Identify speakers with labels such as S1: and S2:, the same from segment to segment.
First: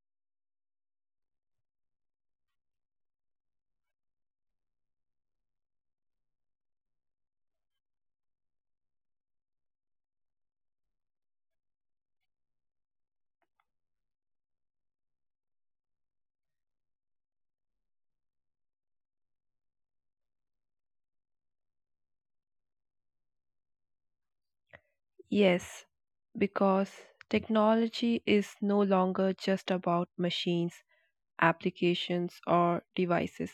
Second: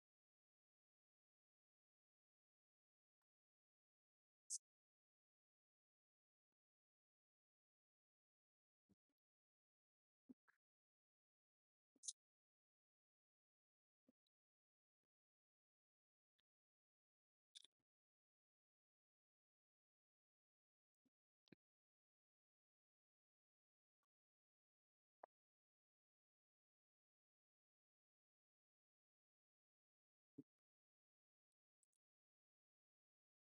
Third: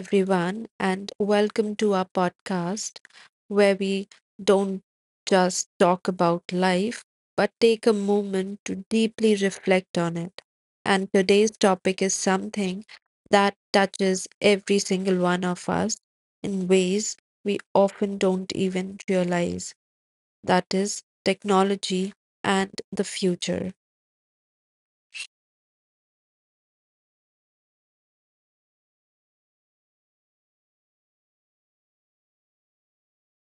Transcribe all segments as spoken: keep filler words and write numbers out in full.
S1: everyone, and welcome to our podcast where we don't just talk about life but take a moment to deeply reflect on it. And today's topic is something that touches every single one of us in ways we often don't even realize that is, technology and the future.
S2: Yes, because technology is no longer just about machines, applications, or devices.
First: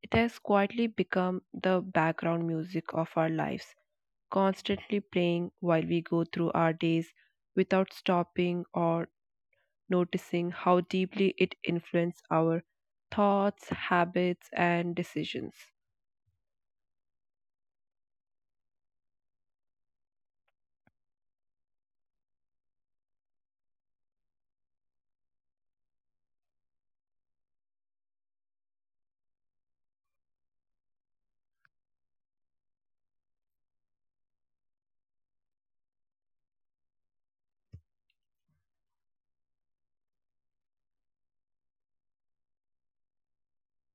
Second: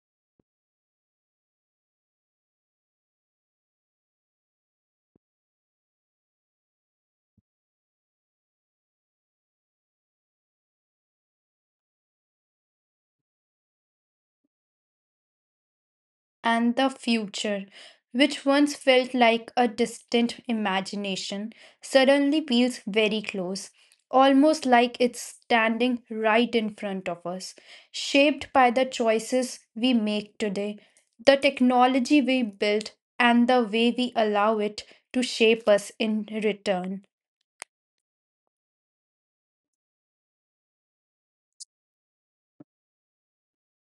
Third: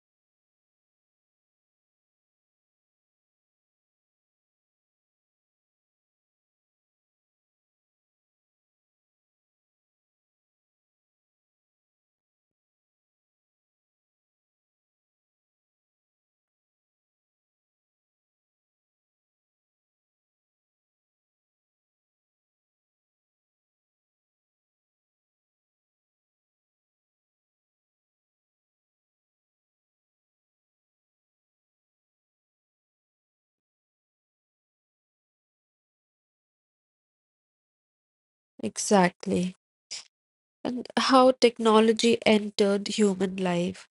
S2: It has quietly become the background music of our lives, constantly playing while we go through our days without stopping or noticing how deeply it influences our thoughts, habits, and decisions.
S3: And the future, which once felt like a distant imagination, suddenly feels very close, almost like it's standing right in front of us, shaped by the choices we make today, the technology we build, and the way we allow it to shape us in return.
S1: Exactly. And how technology entered human life.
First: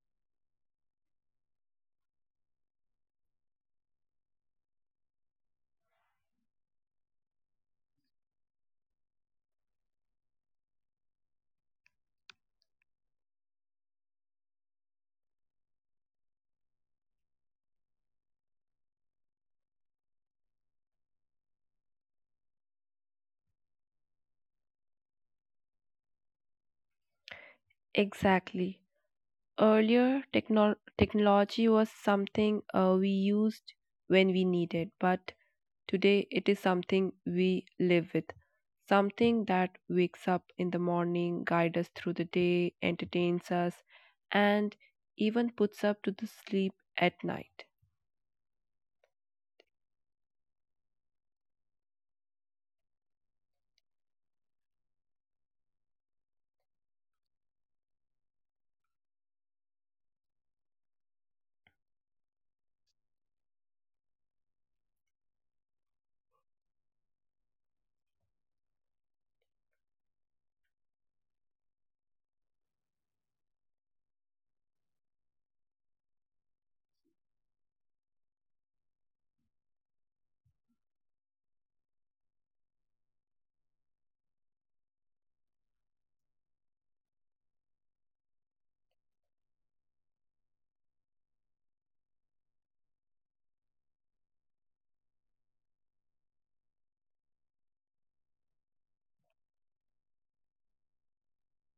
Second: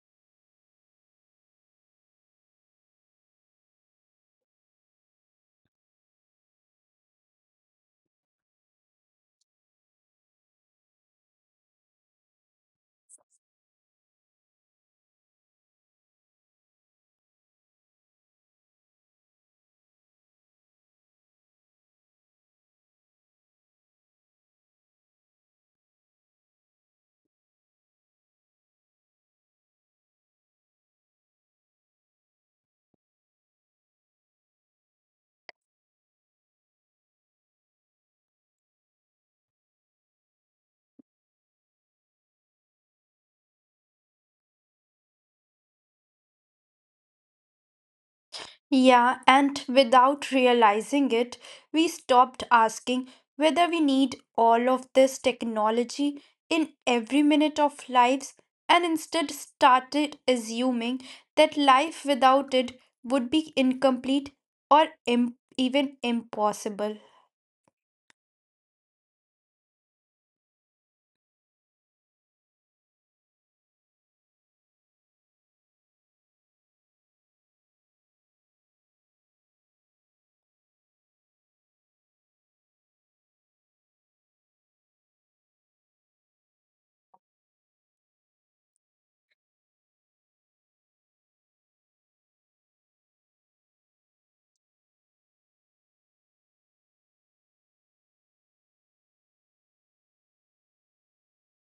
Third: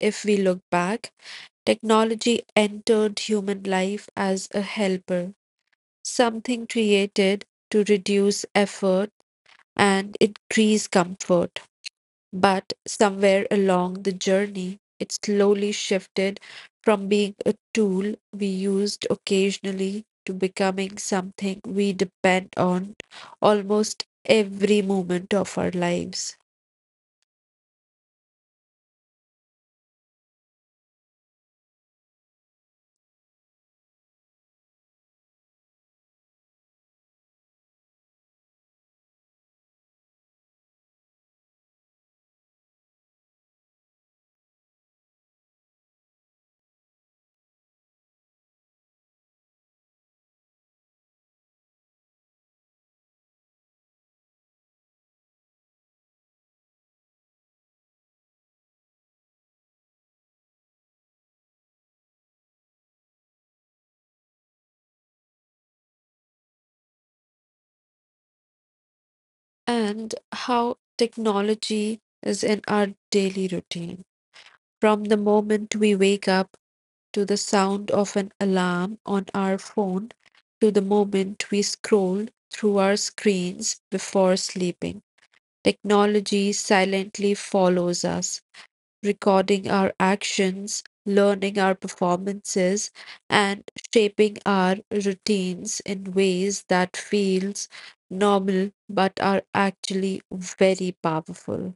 S1: If we look back, technology entered human life as a helper, something created to reduce effort and increase comfort. But somewhere along the journey, it slowly shifted from being a tool we used occasionally to becoming something we depend on almost every moment of our lives.
S2: Exactly. Earlier, techno- technology was something uh, we used when we needed, but today it is something we live with. Something that wakes up in the morning, guides us through the day, entertains us, and even puts up to the sleep at night.
S3: Yeah, and without realizing it, we stopped asking whether we need all of this technology in every minute of lives and instead started assuming that life without it would be incomplete or im- even impossible.
S1: And how technology is in our daily routine. From the moment we wake up to the sound of an alarm on our phone to the moment we scroll through our screens before sleeping, technology silently follows us, recording our actions, learning our performances, and shaping our routines in ways that feels normal but are actually very powerful.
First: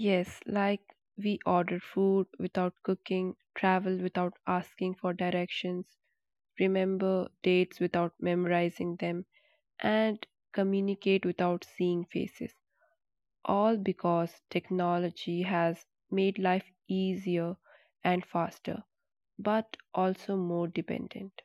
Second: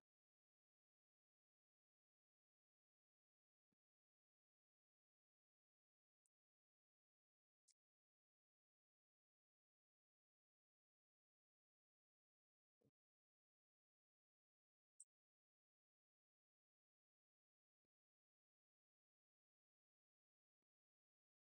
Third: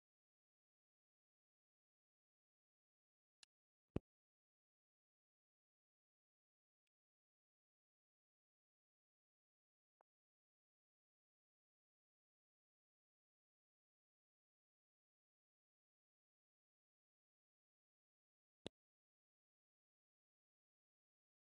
S2: Yes, like we order food without cooking, travel without asking for directions, remember dates without memorizing them, and communicate without seeing faces. All because technology has made life easier and faster, but also more dependent.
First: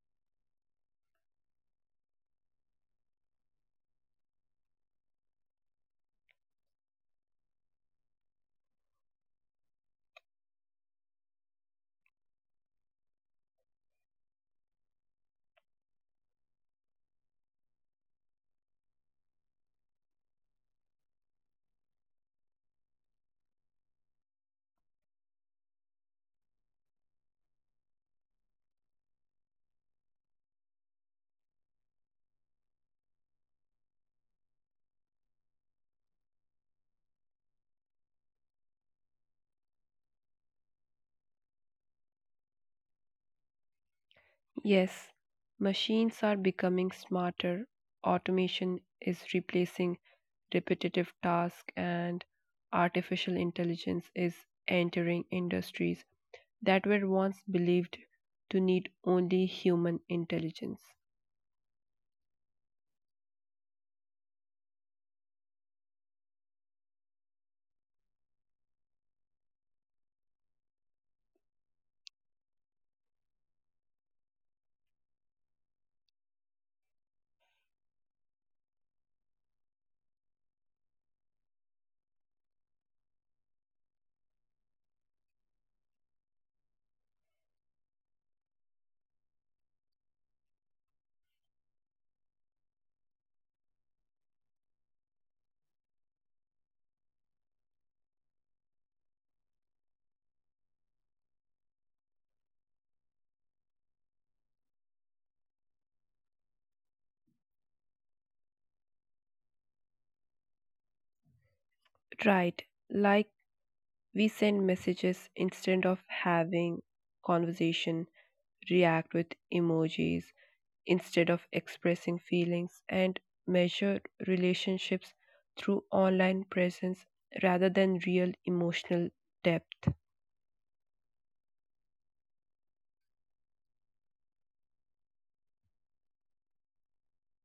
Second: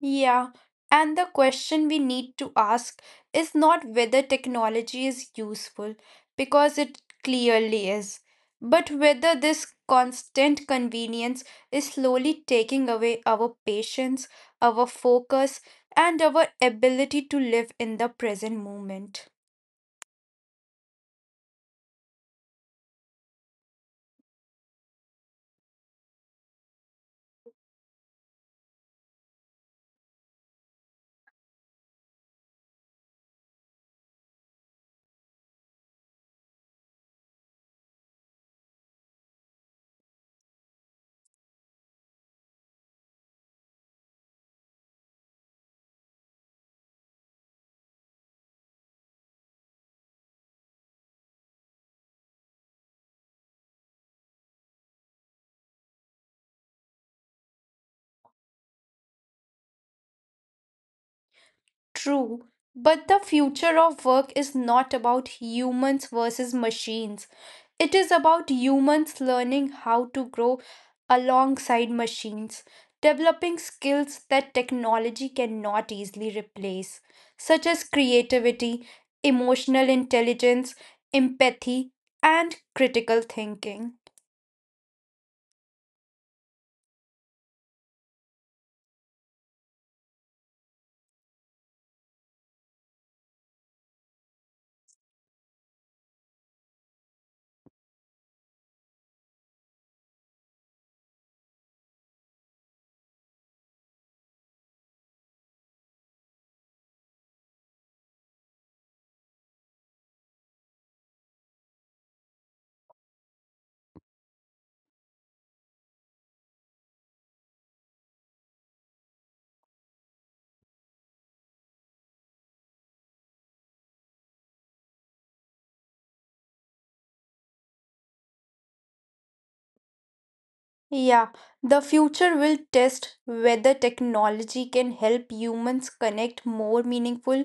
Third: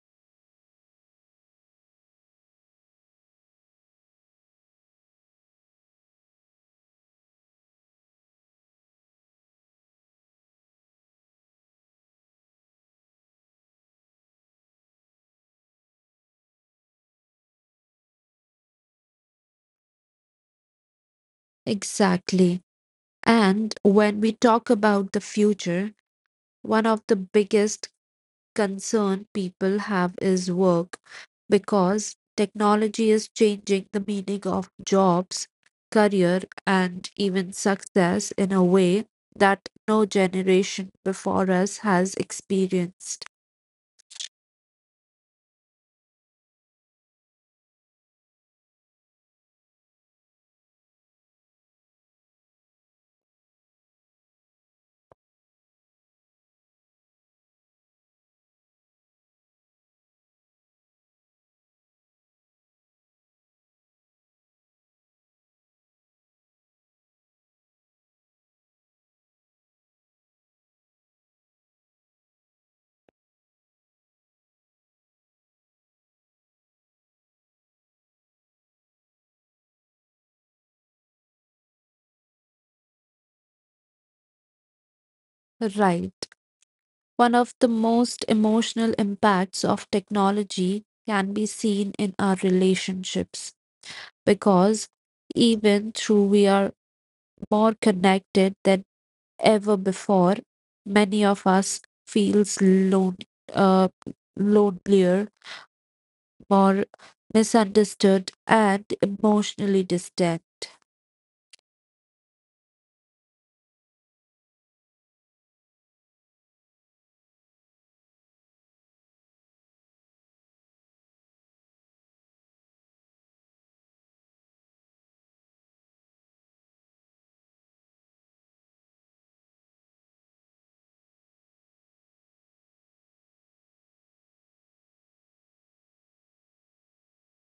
S3: Yeah, and the question we need to ask is not whether technology is useful, because it clearly is, but whether this constant convenience is slowly taking away our patience, our focus, and our ability to live in the present moment.
S1: Exactly. And when we talk about the future, one of the biggest concern people have is work because technology is changing the meaning of jobs, career, and even success in a way that no generation before us has experienced.
S2: Yes, machines are becoming smarter, automation is replacing repetitive tasks, and artificial intelligence is entering industries that were once believed to need only human intelligence.
S3: True, but the future of work is not about humans versus machines. It is about humans learning how to grow alongside machines, developing skills that technology cannot easily replace, such as creativity, emotional intelligence, empathy, and critical thinking.
S1: Right. One of the most emotional impacts of technology can be seen in our relationships because even though we are more connected than ever before, many of us feels lone, uh, lonelier, more misunderstood, and emotionally distant.
S2: Right, like we send messages instead of having conversation, react with emojis instead of expressing feelings, and measure relationships through online presence rather than real emotional depth.
S3: Yeah, the future will test whether technology can help humans connect more meaningful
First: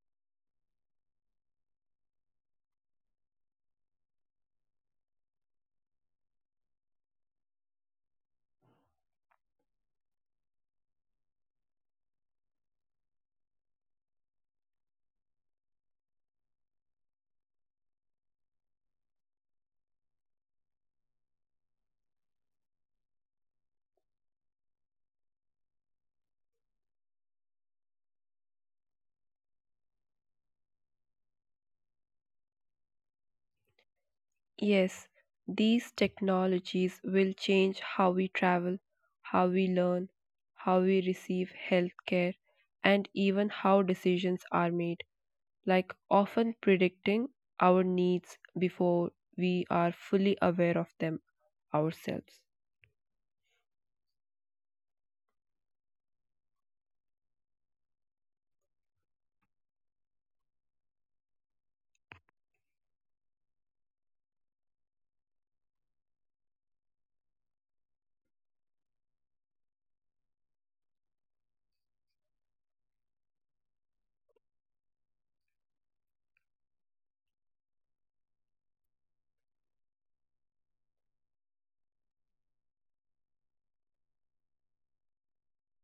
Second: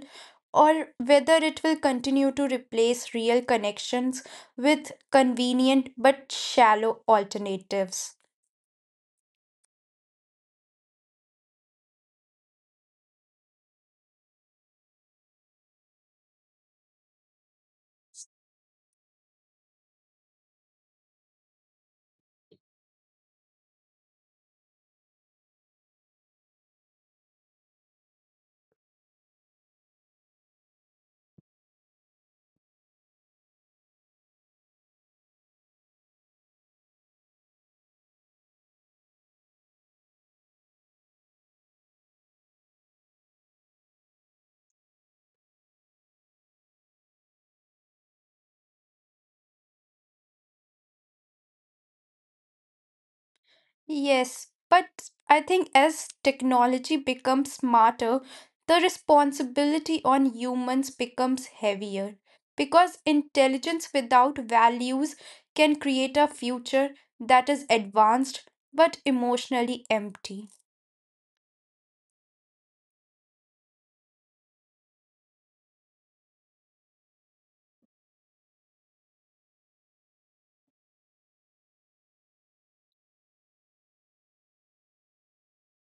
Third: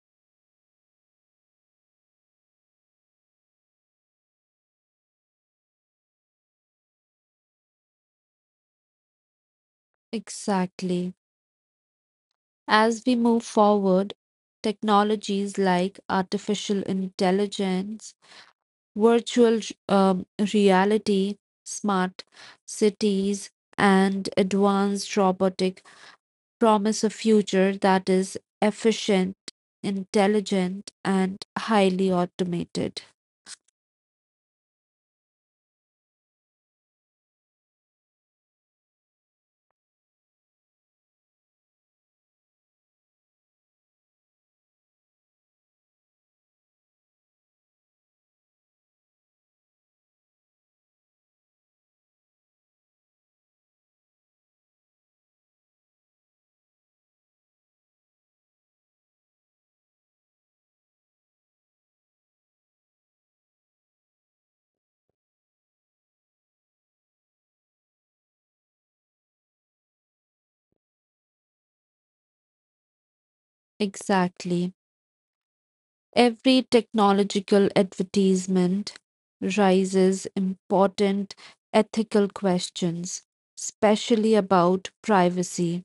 S3: or whether it will continue to replace real connections with convenient but shallow alternatives.
S1: Exactly. As we move forward, technologies like artificial intelligence, virtual um, reality, smart cities, and advanced robotic promise a future that is efficient, intelligent, and highly automated.
S2: Yes, these technologies will change how we travel, how we learn, how we receive healthcare, and even how decisions are made, like often predicting our needs before we are fully aware of them ourselves.
S3: Yes, but I think as technology becomes smarter, the responsibility on humans becomes heavier. Because intelligence without values can create a future that is advanced but emotionally empty.
S1: Exactly. Every technological advertisement raises important ethical questions, especially about privacy,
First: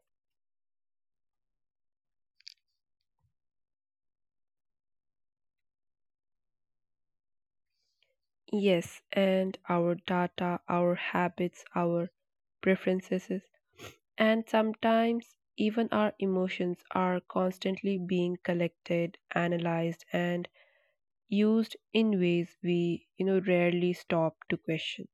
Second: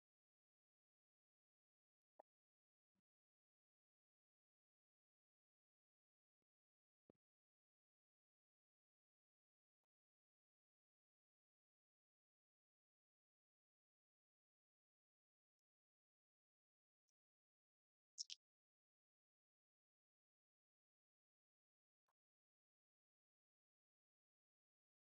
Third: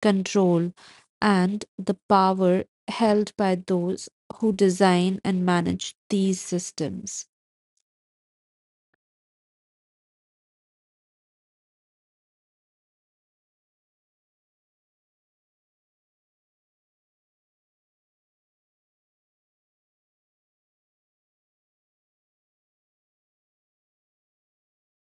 S1: control, and the power held by those who design and manage these systems.
S2: Yes, and our data, our habits, our preferences. And sometimes, even our emotions are constantly being collected, analyzed, and used in ways we, you know, rarely stop to question.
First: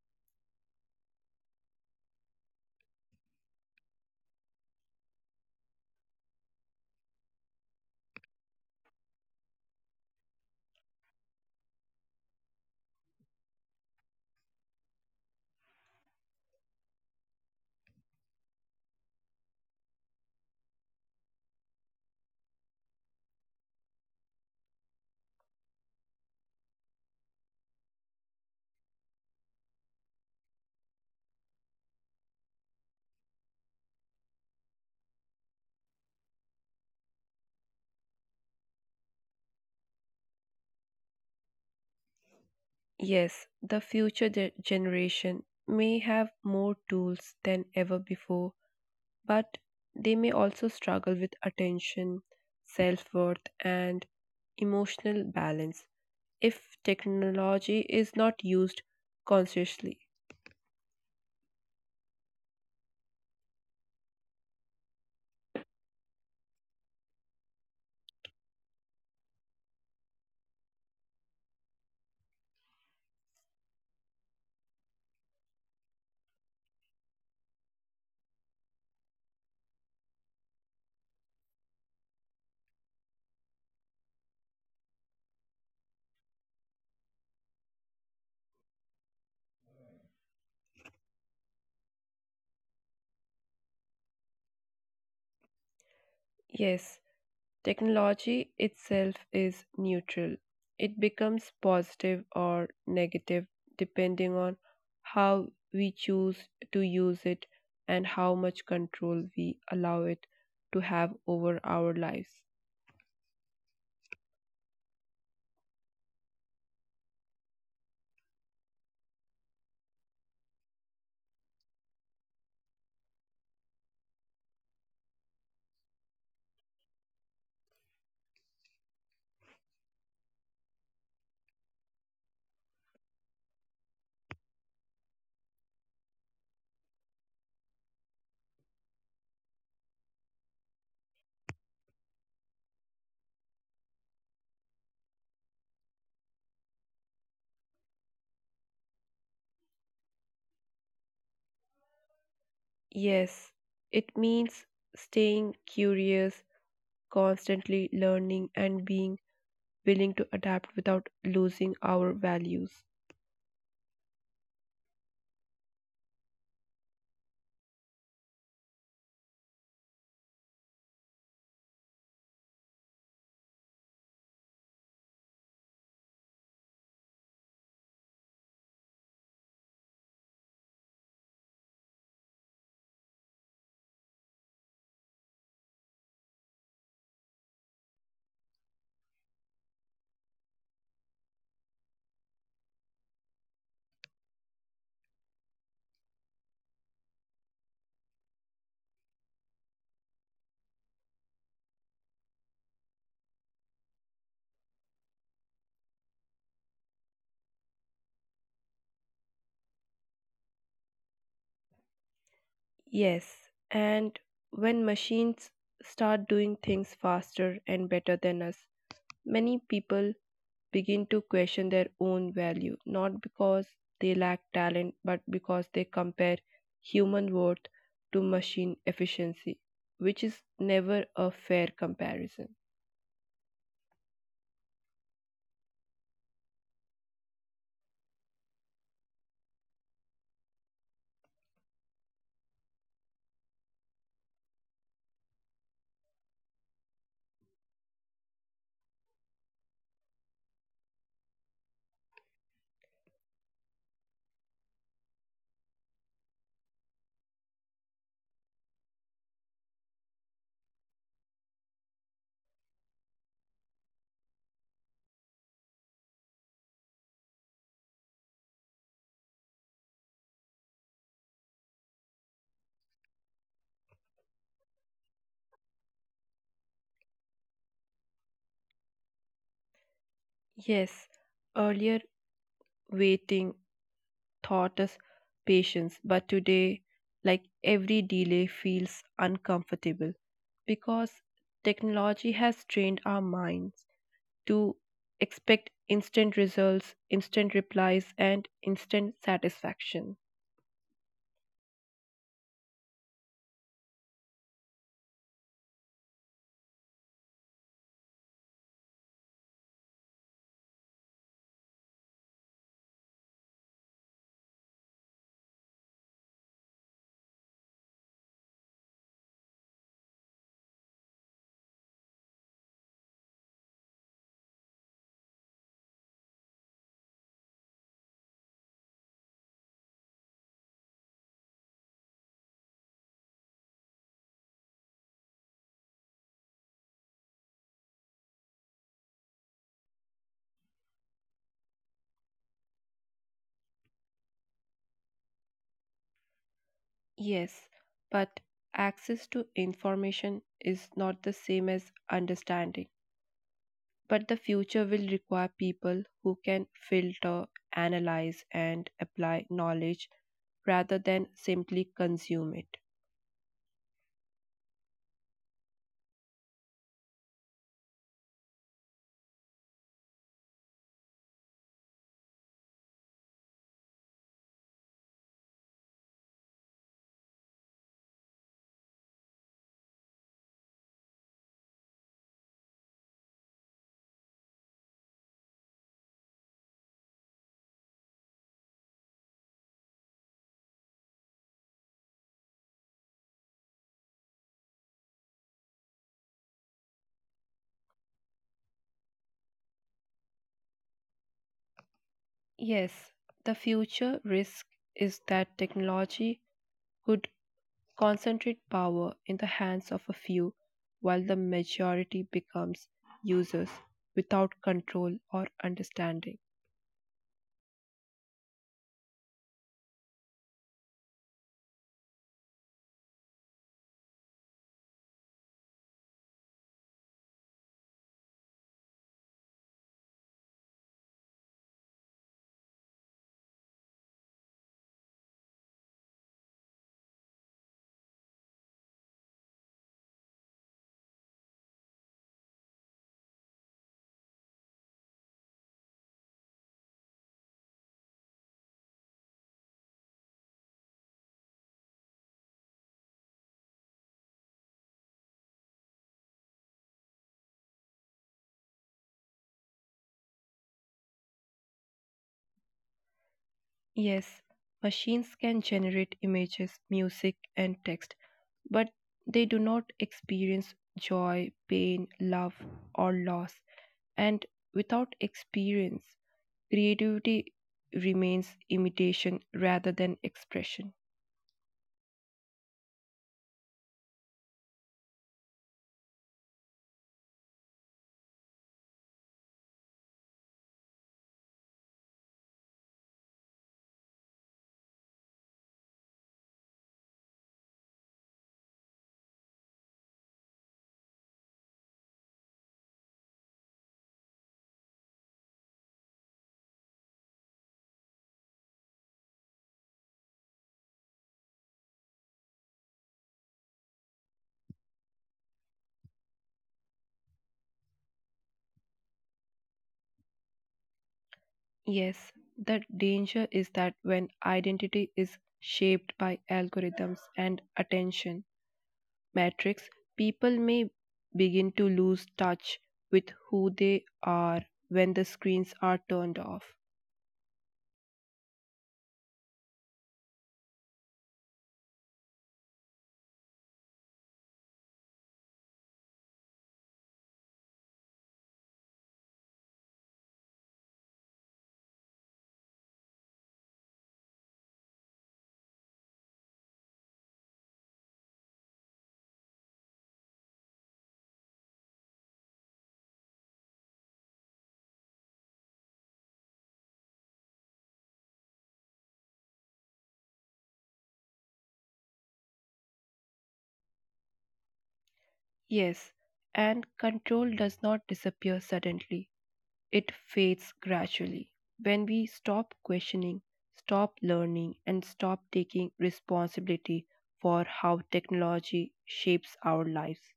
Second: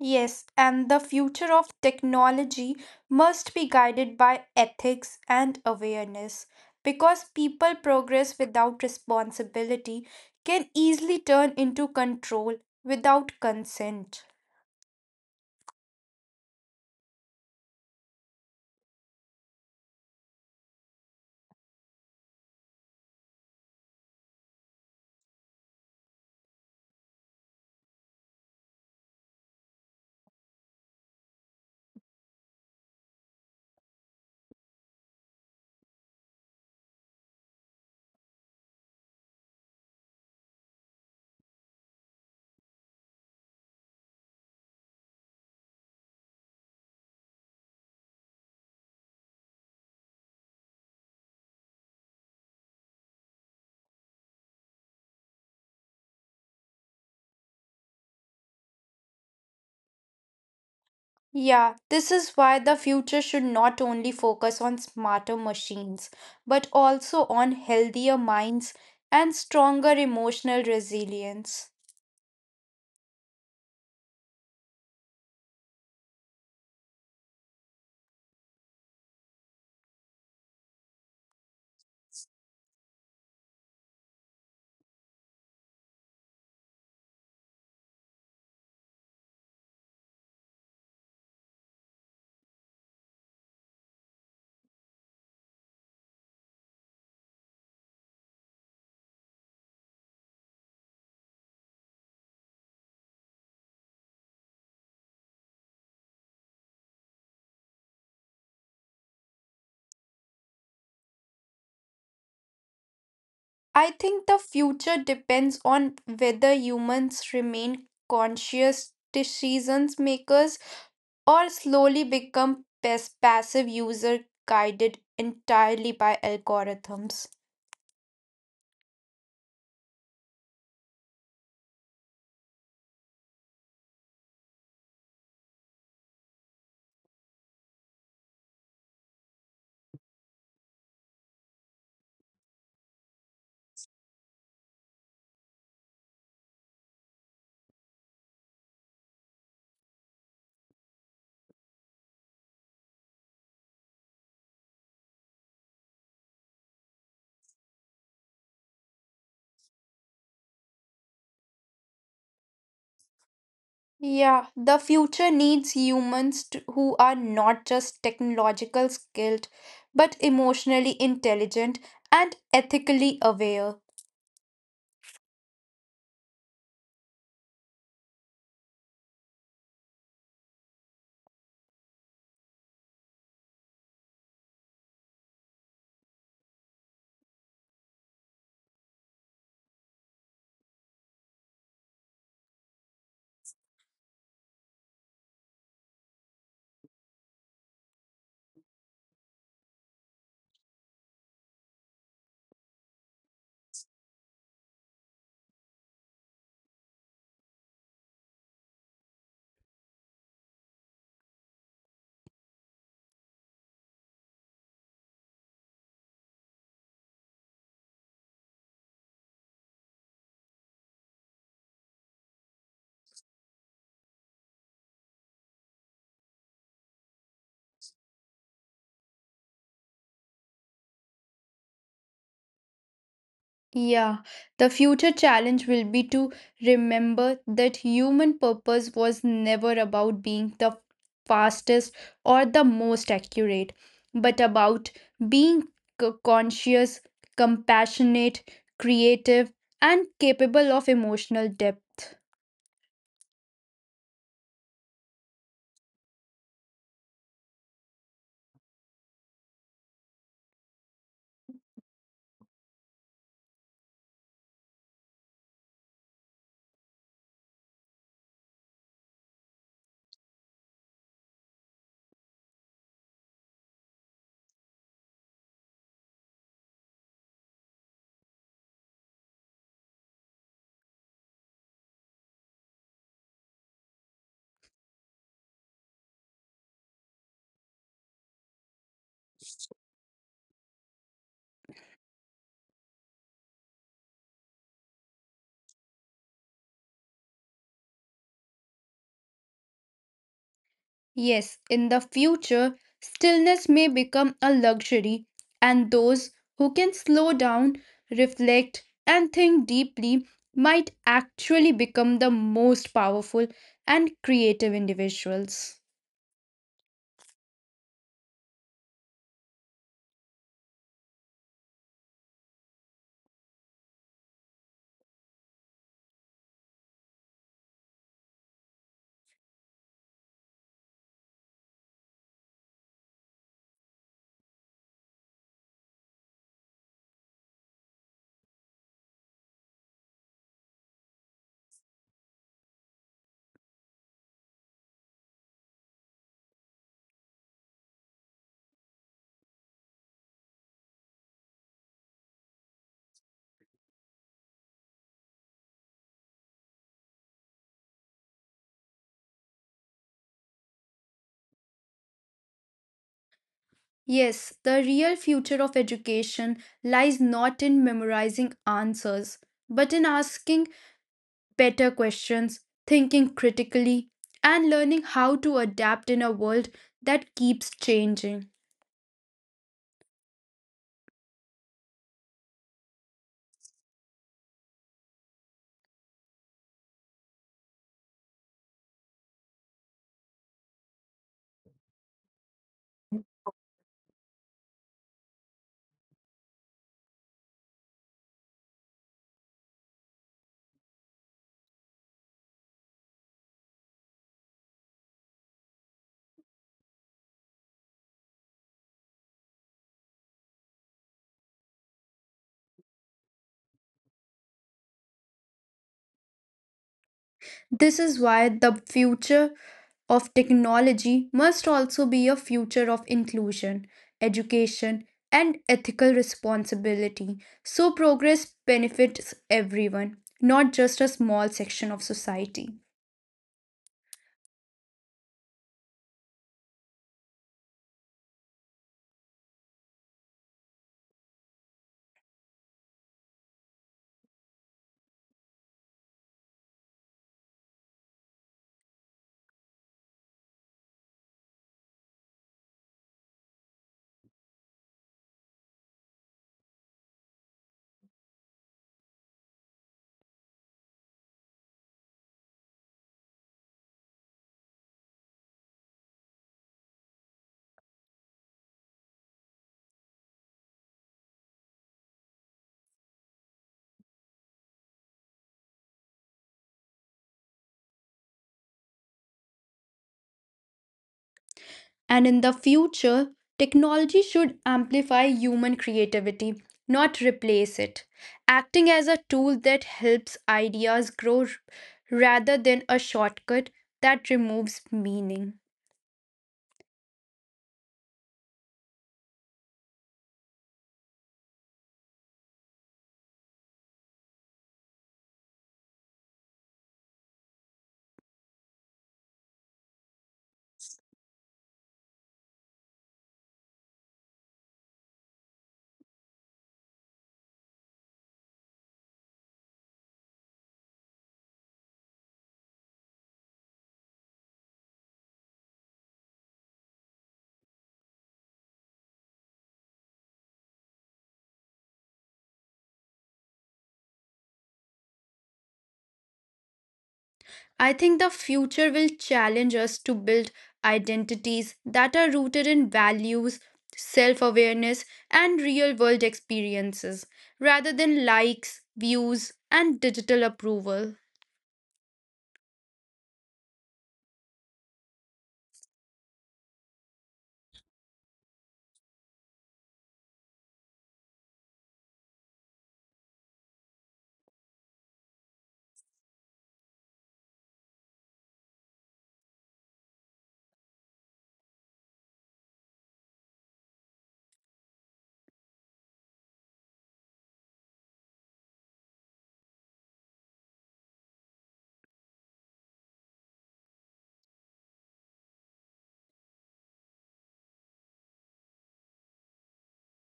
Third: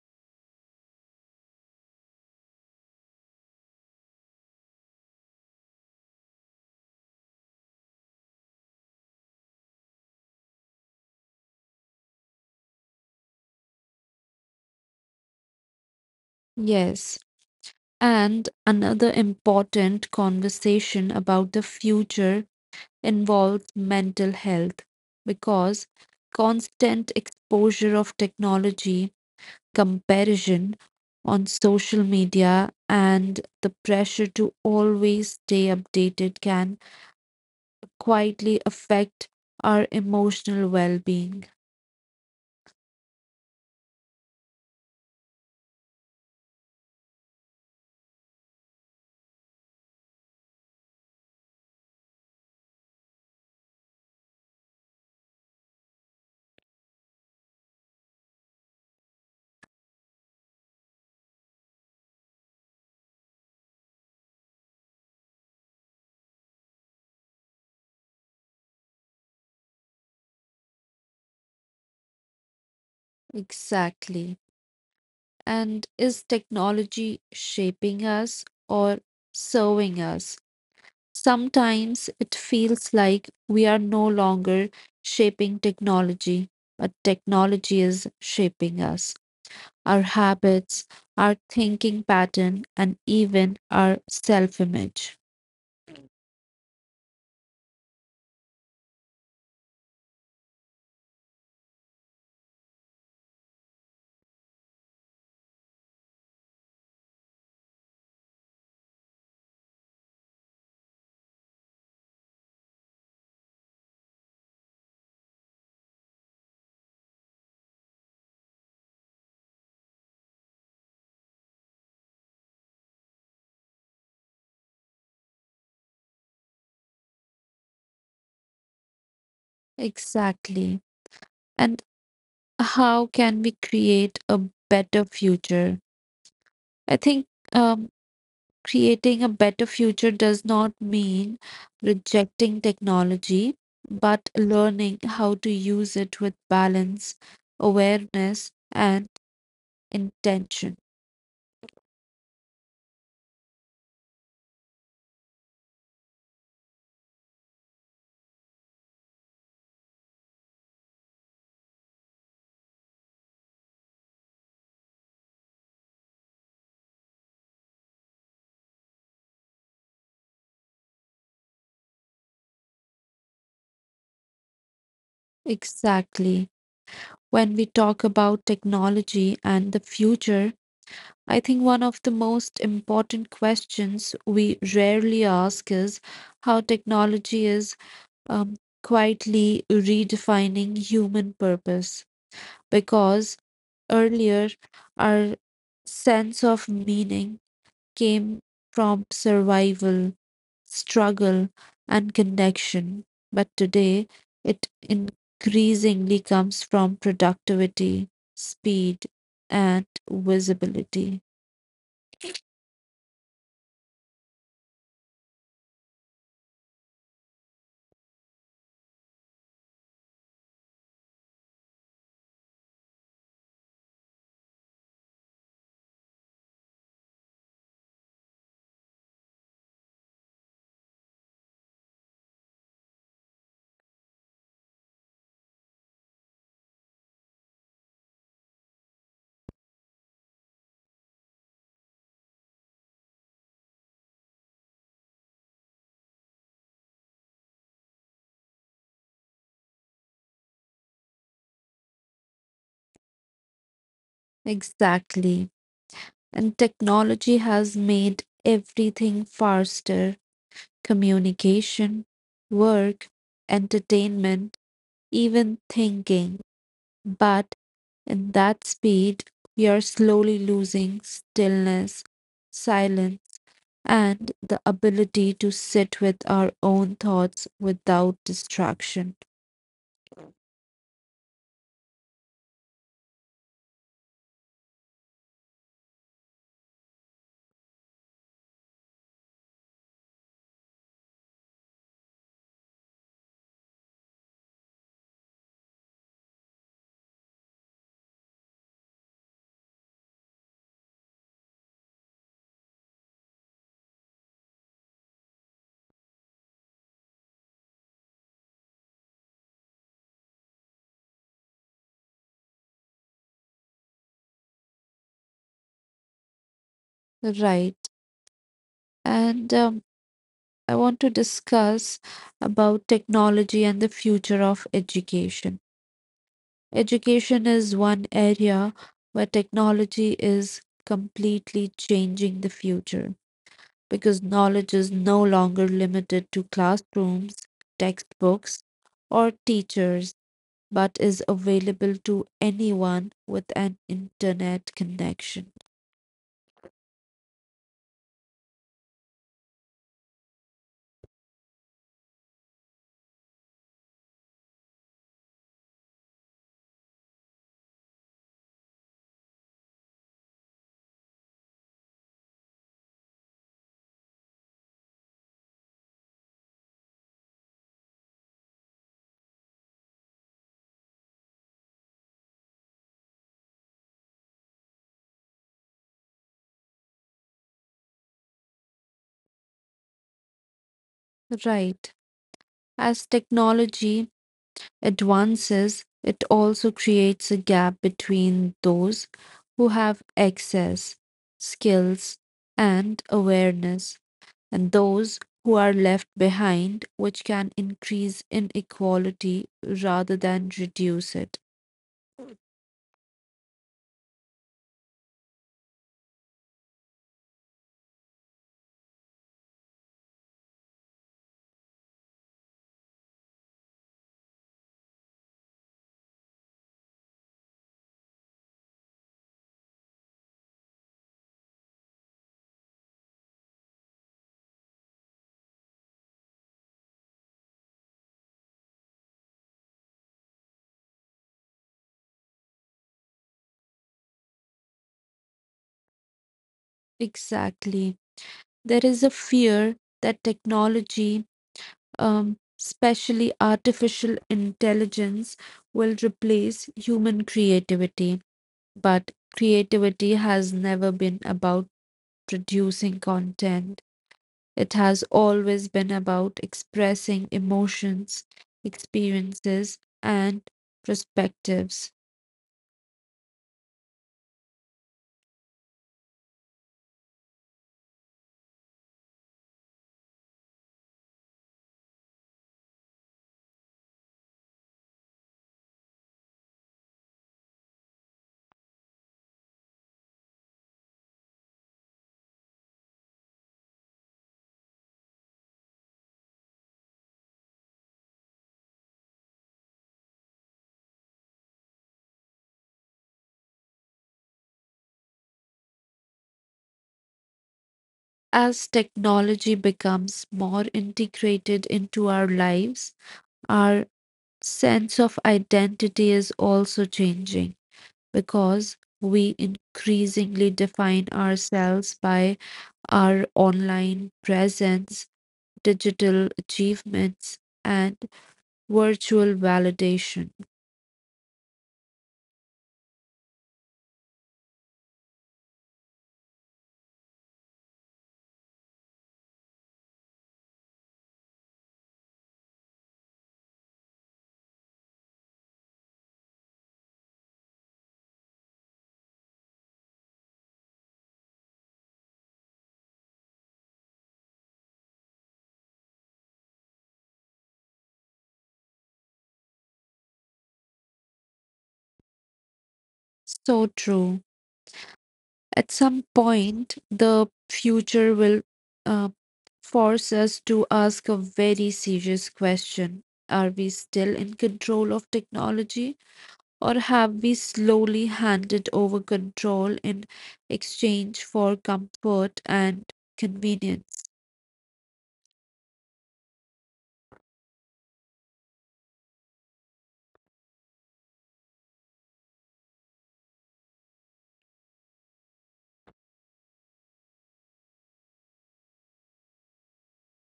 S3: Yes, and the future of technology must be guided by ethics and awareness because people progress without responsibility can easily turn into control without consent.
S1: Yes, and another important conversation about the future involves mental health because constant exposure of technology, comparison on social media, and the pressure to always stay updated can quietly affect our emotional well being.
S2: Yes, the future ge- generation may have more tools than ever before, but they may also struggle with attention, self worth, and emotional balance if technology is not used consciously.
S3: Yeah, this is why the future should not only focus on smarter machines, but also on healthier minds and stronger emotional resilience.
S1: Exactly. And is technology shaping us or serving us? Sometimes it feels like we are no longer shaping technology, but technology is shaping us, our habits, our thinking pattern, and even our self image.
S2: Yes, technology itself is neutral. It becomes positive or negative depending on how we choose to use it and how much control we allow it to have over our lives.
S3: I think the future depends on whether humans remain conscious decision makers or slowly become pas- passive user guided entirely by algorithms.
S1: Exactly. And how can we create a better future? I think um, creating a better future does not mean rejecting technology, but learning how to use it with balance, awareness, and intention.
S2: Yes, it means staying curious, constantly learning, and being willing to adapt without losing our values.
S3: Yeah, the future needs humans to, who are not just technological skilled, but emotionally intelligent and ethically aware.
S1: Exactly. When we talk about technology and the future, I think one of the most important questions we rarely ask is how technology is um, quietly redefining human purpose because earlier our sense of meaning came from survival, struggle, and connection. But today it increasingly comes from productivity, speed, and visibility.
S2: Yes, and when machines start doing things faster and better than us, many people begin to question their own value, not because they lack talent, but because they compare human worth to machine efficiency, which is never a fair comparison.
S3: Yeah, the future challenge will be to remember that human purpose was never about being the fastest or the most accurate, but about being c- conscious, compassionate, creative, and capable of emotional depth.
S1: Exactly. And technology has made everything faster communication, work, entertainment, even thinking. But in that speed, we are slowly losing stillness, silence, and the ability to sit with our own thoughts without distraction.
S2: Yes, earlier waiting taught us patience, but today, like every delay, feels uncomfortable because technology has trained our minds to expect instant results, instant replies, and instant satisfaction.
S3: Yes, in the future, stillness may become a luxury, and those who can slow down, reflect, and think deeply might actually become the most powerful and creative individuals.
S1: Right. And um, I want to discuss about technology and the future of education. Education is one area where technology is completely changing the future because knowledge is no longer limited to classrooms, textbooks, or teachers but is available to anyone with an internet connection.
S2: Yes, but access to information is not the same as understanding. But the future will require people who can filter, analyze, and apply knowledge rather than simply consume it.
S3: Yes, the real future of education lies not in memorizing answers, but in asking better questions, thinking critically, and learning how to adapt in a world that keeps changing.
S1: Right. As technology advances, it also creates a gap between those who have access, skills, and awareness, and those who are left behind, which can increase inequality rather than reduce it.
S2: Yes, the future risk is that technology could concentrate power in the hands of a few while the majority becomes users without control or understanding.
S3: This is why the future of technology must also be a future of inclusion, education, and ethical responsibility. So progress benefits everyone, not just a small section of society.
S1: Exactly. There is a fear that technology um, especially artificial intelligence, will replace human creativity. But creativity has never been about producing content, it has always been about expressing emotions, experiences, and perspectives.
S2: Yes, machines can generate images, music, and text, but they do not experience joy, pain, love, or loss. And without experience, creativity remains imitation rather than expression.
S3: And in the future, technology should amplify human creativity, not replace it, acting as a tool that helps ideas grow r- rather than a shortcut that removes meaning.
S1: As technology becomes more integrated into our lives, our sense of identity is also changing, because we increasingly define ourselves by our online presence, digital achievements, and virtual validation.
S2: Yes, the danger is that when identity is shaped by algorithms and attention metrics, people may begin to lose touch with who they are when the screens are turned off.
S3: I think the future will challenge us to build identities that are rooted in values, self awareness, and real world experiences, rather than likes, views, and digital approval.
S1: So true. At some point, the future will uh, force us to ask a very serious question. Are we still in control of technology? Or have we slowly handed over control in exchange for comfort and convenience?
S2: Yes, and control does not disappear suddenly, it fades gradually. When we stop questioning, stop learning, and stop taking responsibility for how technology shapes our lives,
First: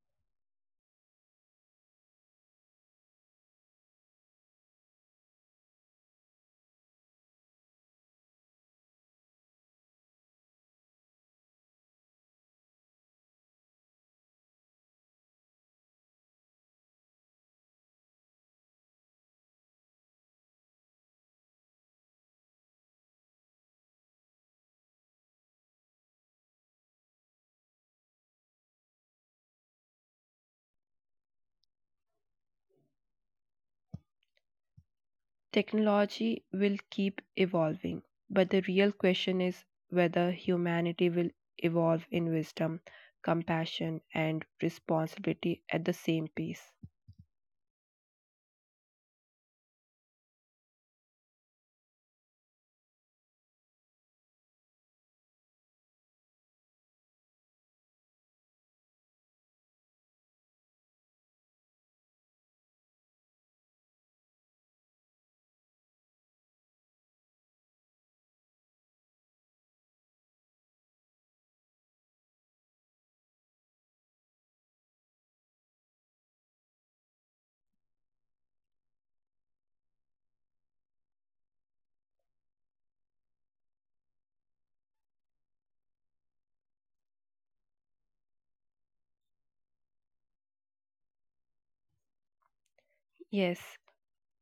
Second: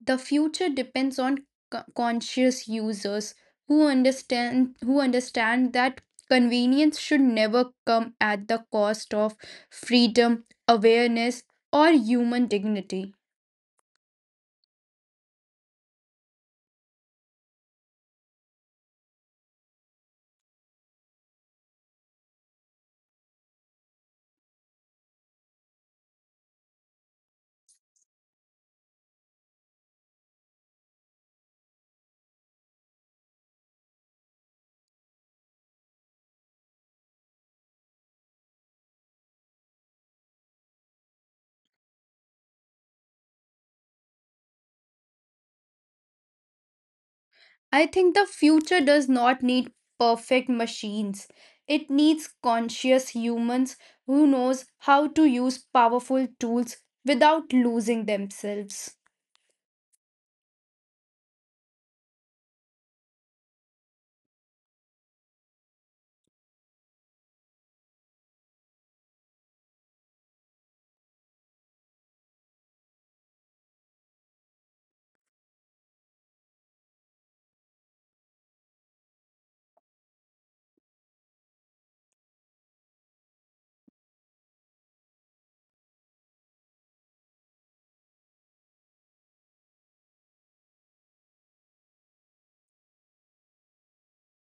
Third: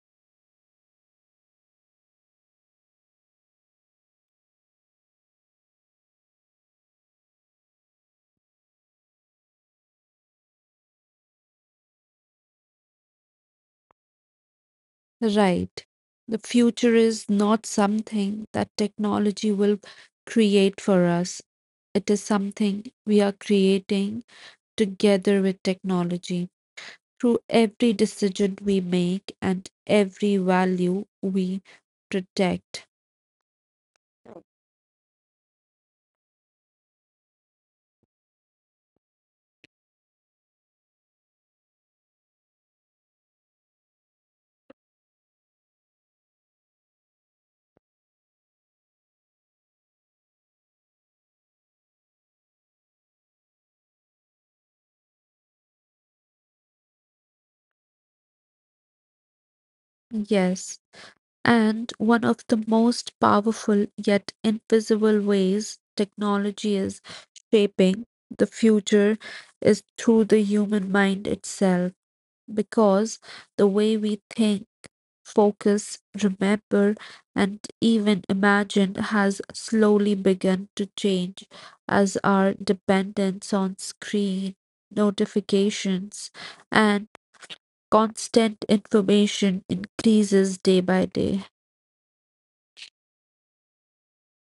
S3: The future depends on co- conscious users who understand who understand that convenience should never come at the cost of freedom awareness or human dignity.
S1: Right. The future is not something that technology will create for us. It is something we are creating together with technology, through every decision we make and every value we protect.
S2: technology will keep evolving. But the real question is whether humanity will evolve in wisdom, compassion, and responsibility at the same pace.
S3: I think the future does not need perfect machines. It needs conscious humans who knows how to use powerful tools without losing themselves.
S1: Yes, and one of the most powerful yet invisible ways technology is shaping the future is through the human mind itself, because the way we think, focus, remember, and even imagine has slowly begun to change as our dependence on screen, notifications, and constant information increases day by day.
S2: Yes,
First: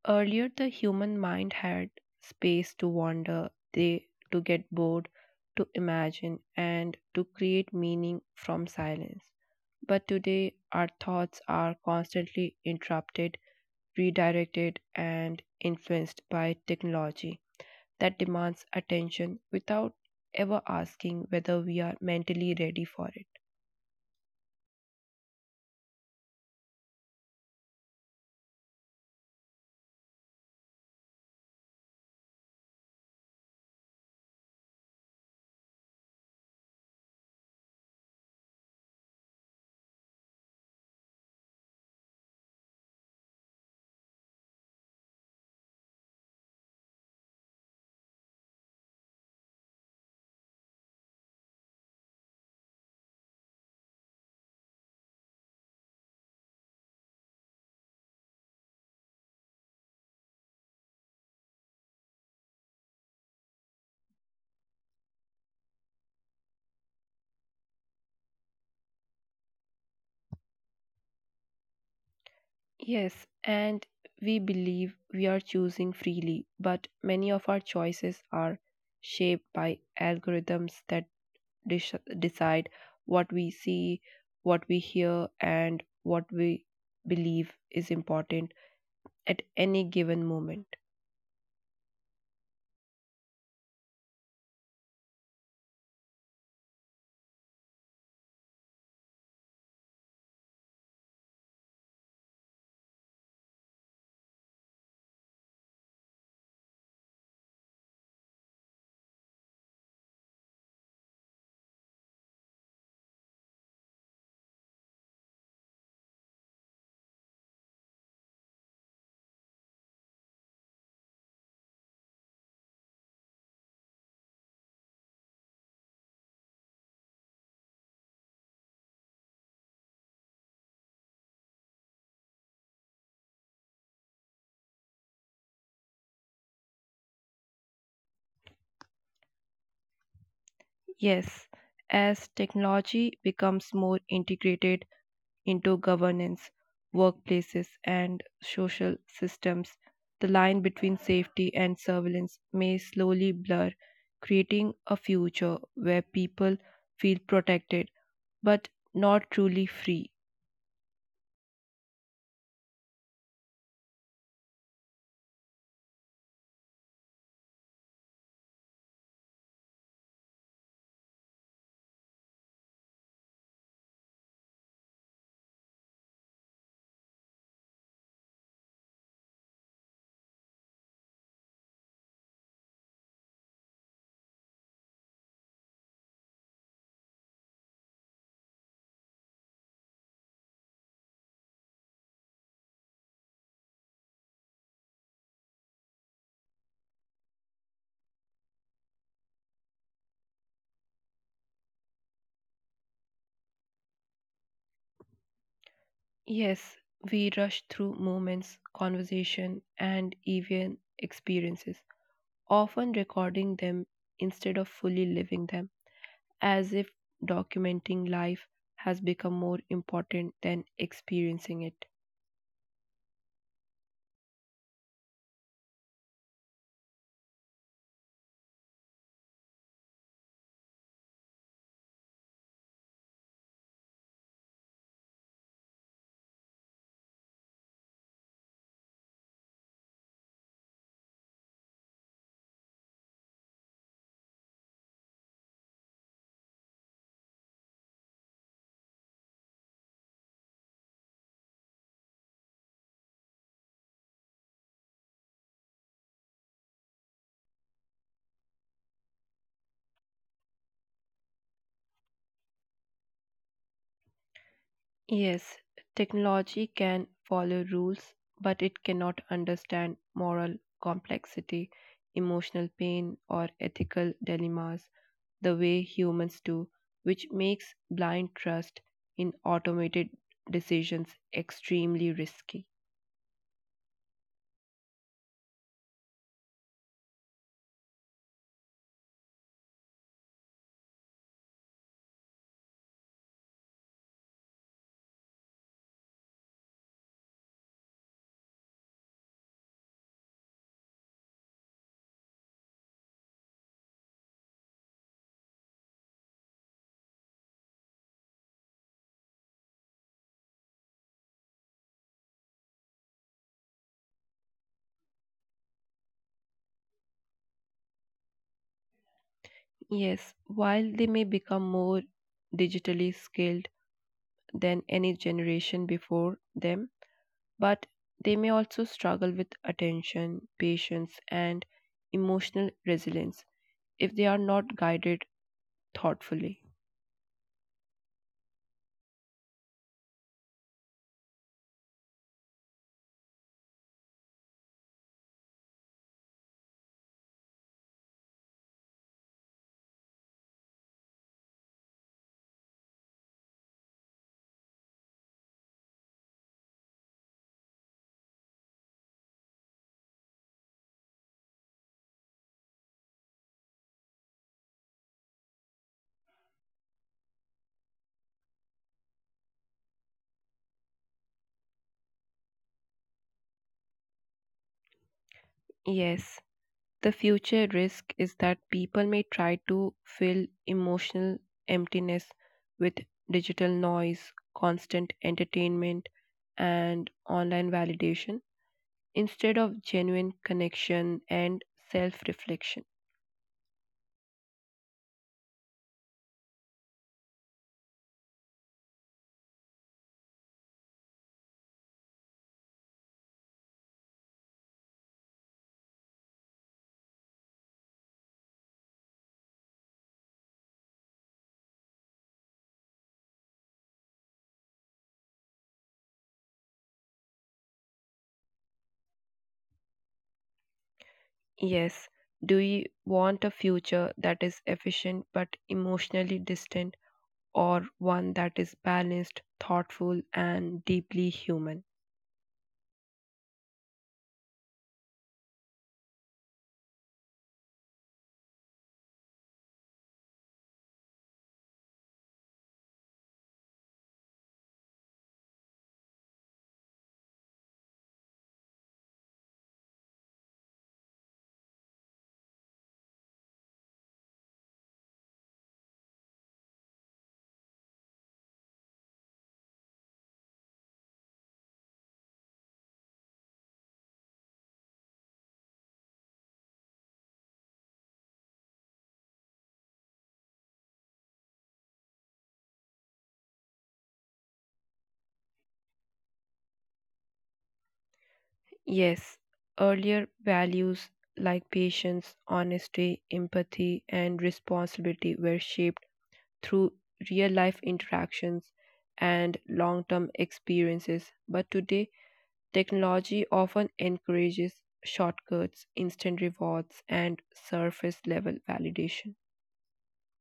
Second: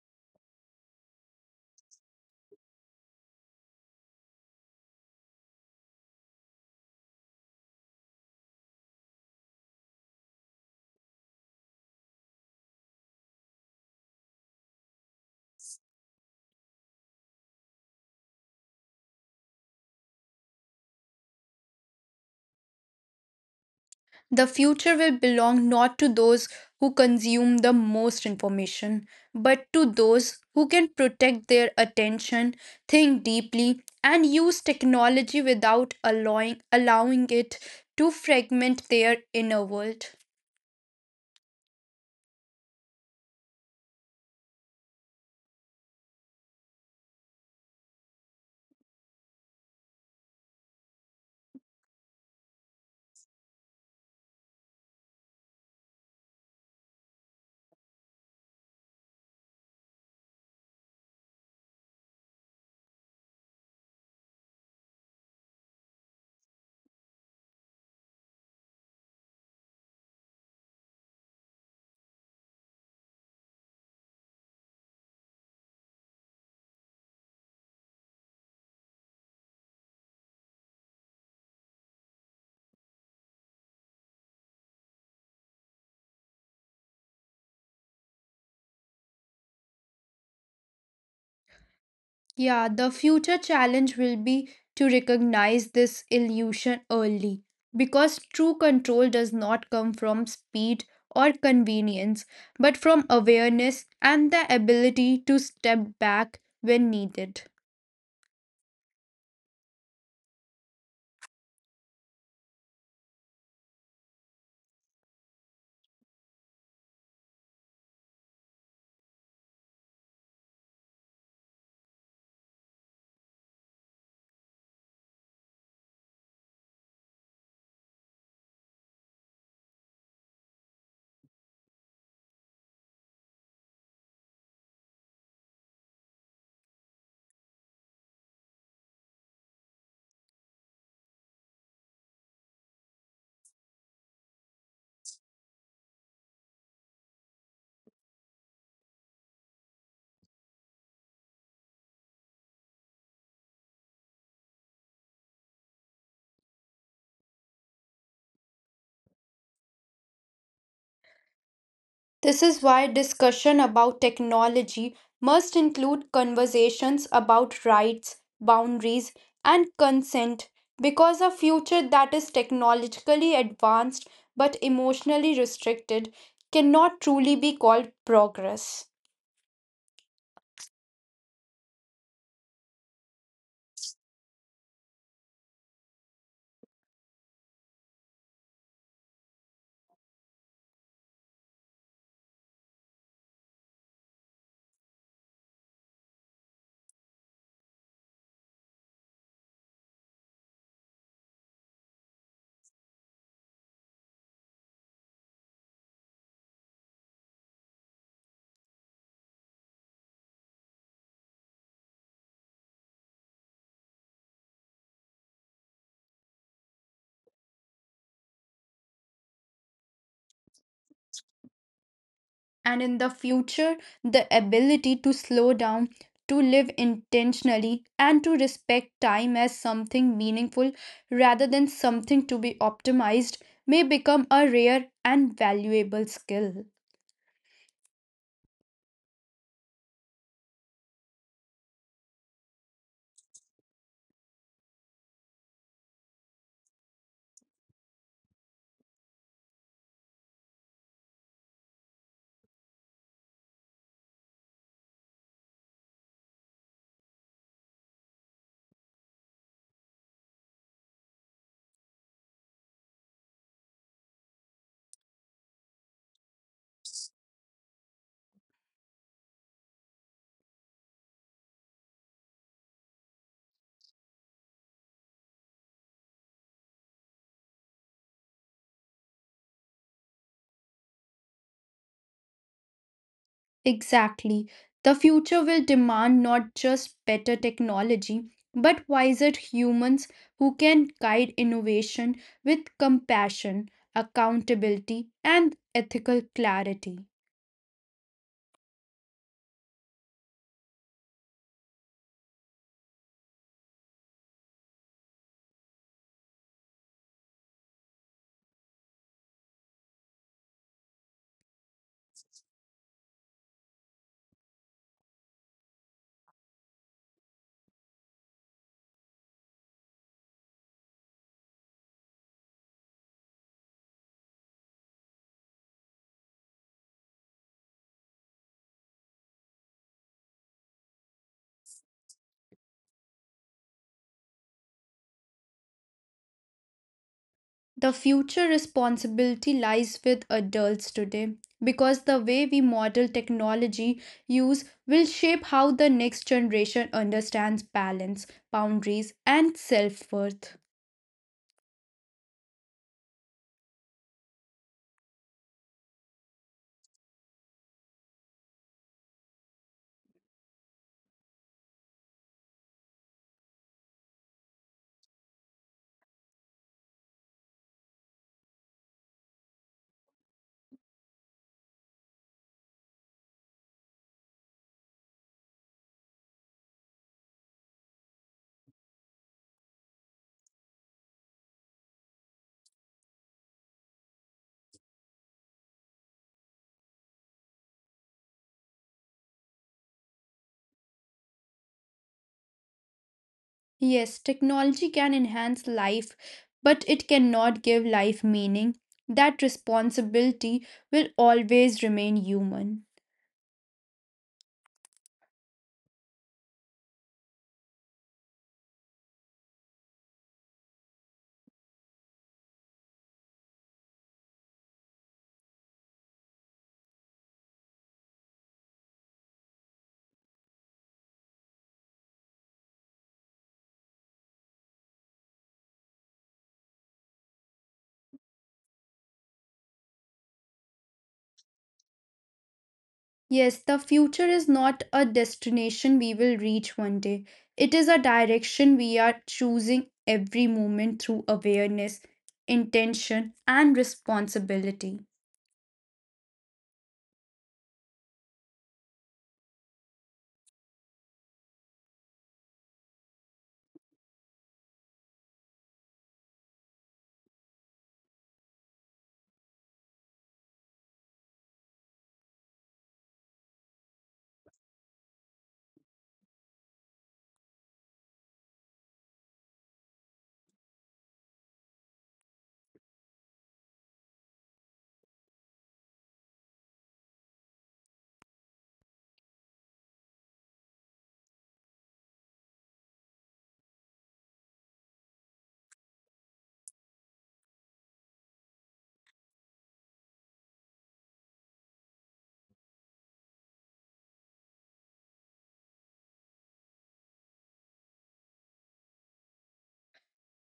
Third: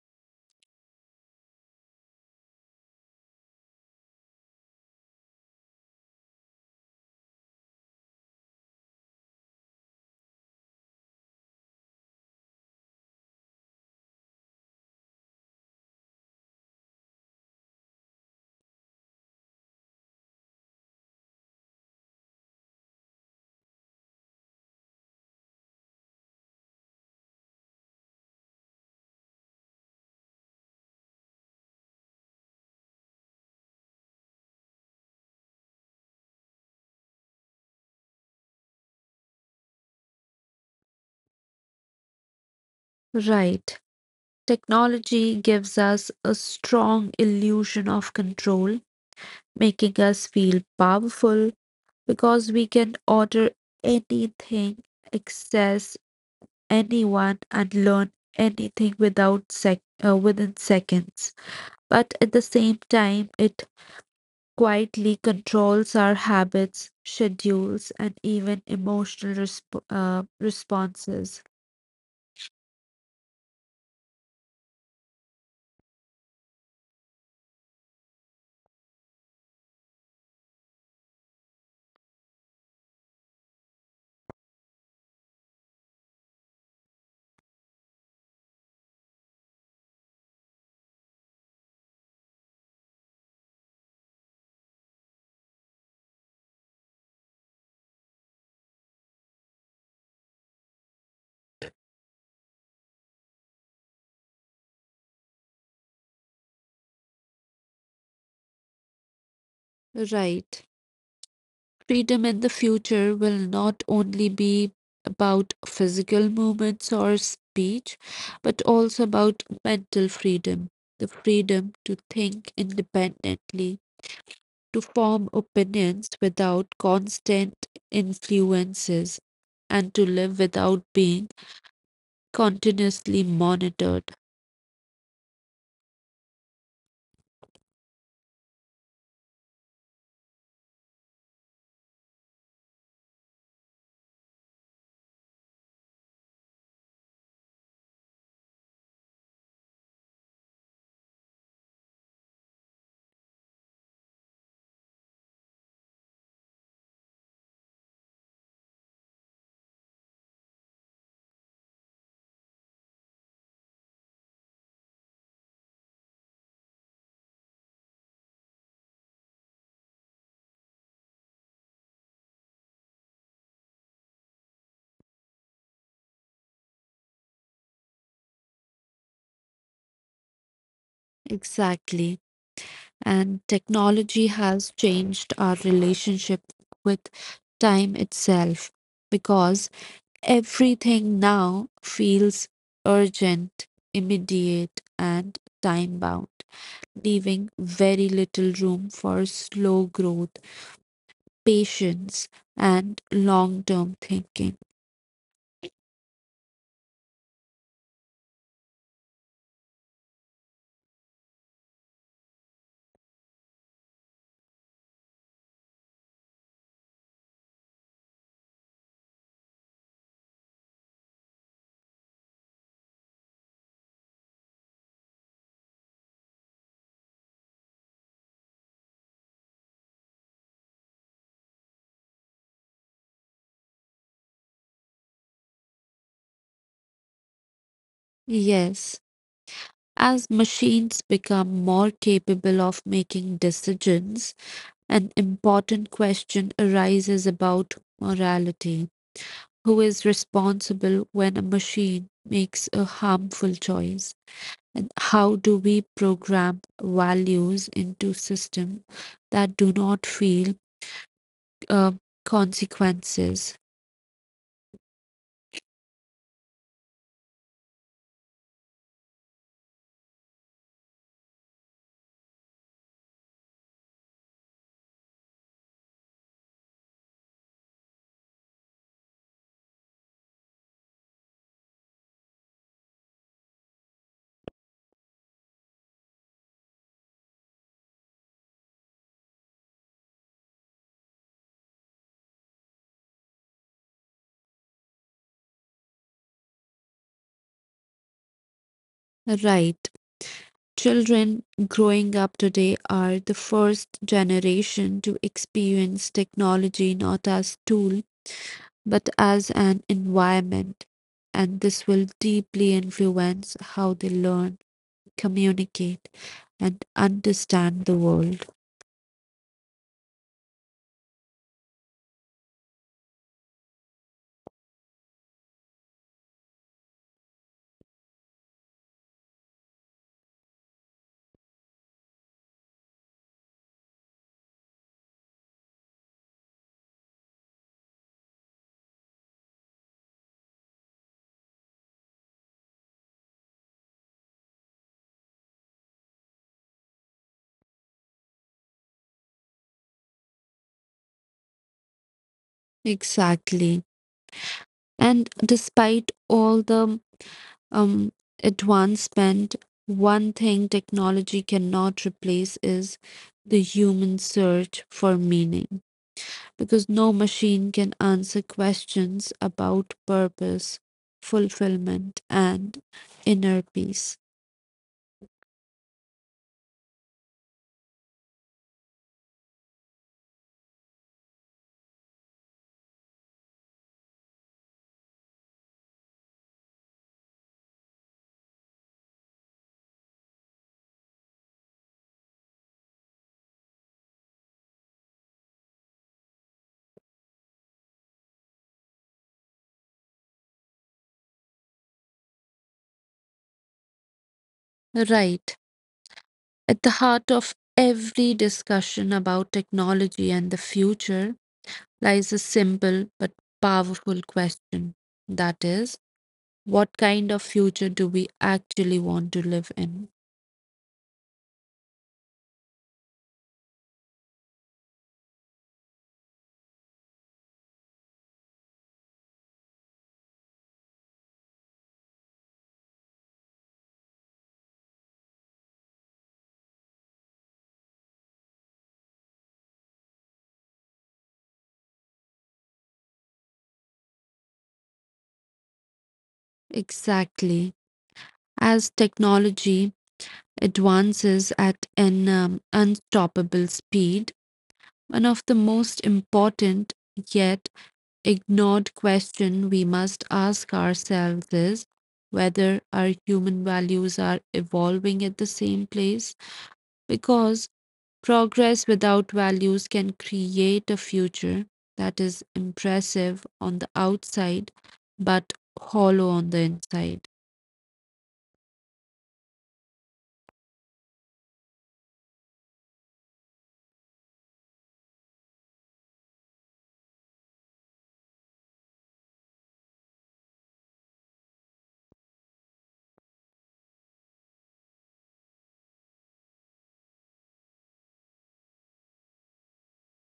S2: earlier the human mind had space to wander, they to get bored, to imagine and to create meaning from silence. But today our thoughts are constantly interrupted, redirected and influenced by technology that demands attention without ever asking whether we are mentally ready for it.
S3: The future will belong not to those who consume the most information, but to those who can protect their attention, think deeply, and use technology without allowing, allowing it to fragment their inner world.
S1: Right. Technology gives us a strong illusion of control, making us feel powerful because we can order anything, access anyone, and learn anything without sec- uh, within seconds. But at the same time, it quietly controls our habits, schedules, and even emotional resp- uh, responses.
S2: Yes, and we believe we are choosing freely, but many of our choices are shaped by algorithms that dis- decide what we see, what we hear, and what we believe is important at any given moment.
S3: Yeah, the future challenge will be to recognize this illusion early because true control does not come from speed or convenience, but from awareness and the ability to step back when needed.
S1: Right. Freedom in the future will not only be about physical movements or speech, but also about mental freedom, the freedom to think independently, to form opinions without constant influences, and to live without being continuously monitored.
S2: Yes, as technology becomes more integrated, into governance, workplaces, and social systems, the line between safety and surveillance may slowly blur, creating a future where people feel protected but not truly free.
S3: This is why discussion about technology must include conversations about rights, boundaries, and consent because a future that is technologically advanced but emotionally restricted cannot truly be called progress.
S1: Exactly. And technology has changed our relationship with time itself because everything now feels urgent, immediate, and time bound, leaving very little room for slow growth, patience, and long term thinking.
S2: Yes, we rush through moments, conversation, and even experiences, often recording them instead of fully living them, as if documenting life has become more important than experiencing it.
S3: And in the future, the ability to slow down, to live intentionally, and to respect time as something meaningful rather than something to be optimized may become a rare and valuable skill.
S1: Yes. As machines become more capable of making decisions, an important question arises about morality. Who is responsible when a machine makes a harmful choice? And how do we program values into systems that do not feel uh, consequences?
S2: Yes, technology can follow rules, but it cannot understand moral complexity, emotional pain, or ethical dilemmas the way humans do, which makes blind trust in automated decisions extremely risky.
S3: Exactly. The future will demand not just better technology, but wiser humans who can guide innovation with compassion, accountability, and ethical clarity.
S1: Right. Children growing up today are the first generation to experience technology not as tool but as an environment, and this will deeply influence how they learn, communicate and understand the world.
S2: Yes, while they may become more digitally skilled than any generation before them, but they may also struggle with attention, patience, and emotional resilience if they are not guided thoughtfully.
S3: The future responsibility lies with adults today because the way we model technology use will shape how the next generation understands balance, boundaries, and self worth.
S1: Exactly. And despite all the um, advancement, one thing technology cannot replace is the human search for meaning, because no machine can answer questions about purpose, fulfillment, and inner peace.
S2: Yes, the future risk is that people may try to fill emotional emptiness with digital noise, constant entertainment, and online validation instead of genuine connection and self reflection.
S3: Yes, technology can enhance life, but it cannot give life meaning. That responsibility will always remain human.
S1: Right. At the heart of every discussion about technology and the future lies a simple but powerful question, that is, what kind of future do we actually want to live in?
S2: Yes, do you want a future that is efficient but emotionally distant, or one that is balanced, thoughtful, and deeply human?
S3: Yes, the future is not a destination we will reach one day. It is a direction we are choosing every moment through awareness, intention, and responsibility.
S1: Exactly. As technology advances at an um, unstoppable speed, one of the most important yet ignored question we must ask ourselves is whether our human values are evolving at the same place because progress without values can create a future that is impressive on the outside but hollow on the inside.
S2: Yes, earlier values like patience, honesty, empathy, and responsibility were shaped through real life interactions and long term experiences, but today technology often encourages shortcuts, instant rewards, and surface level validation.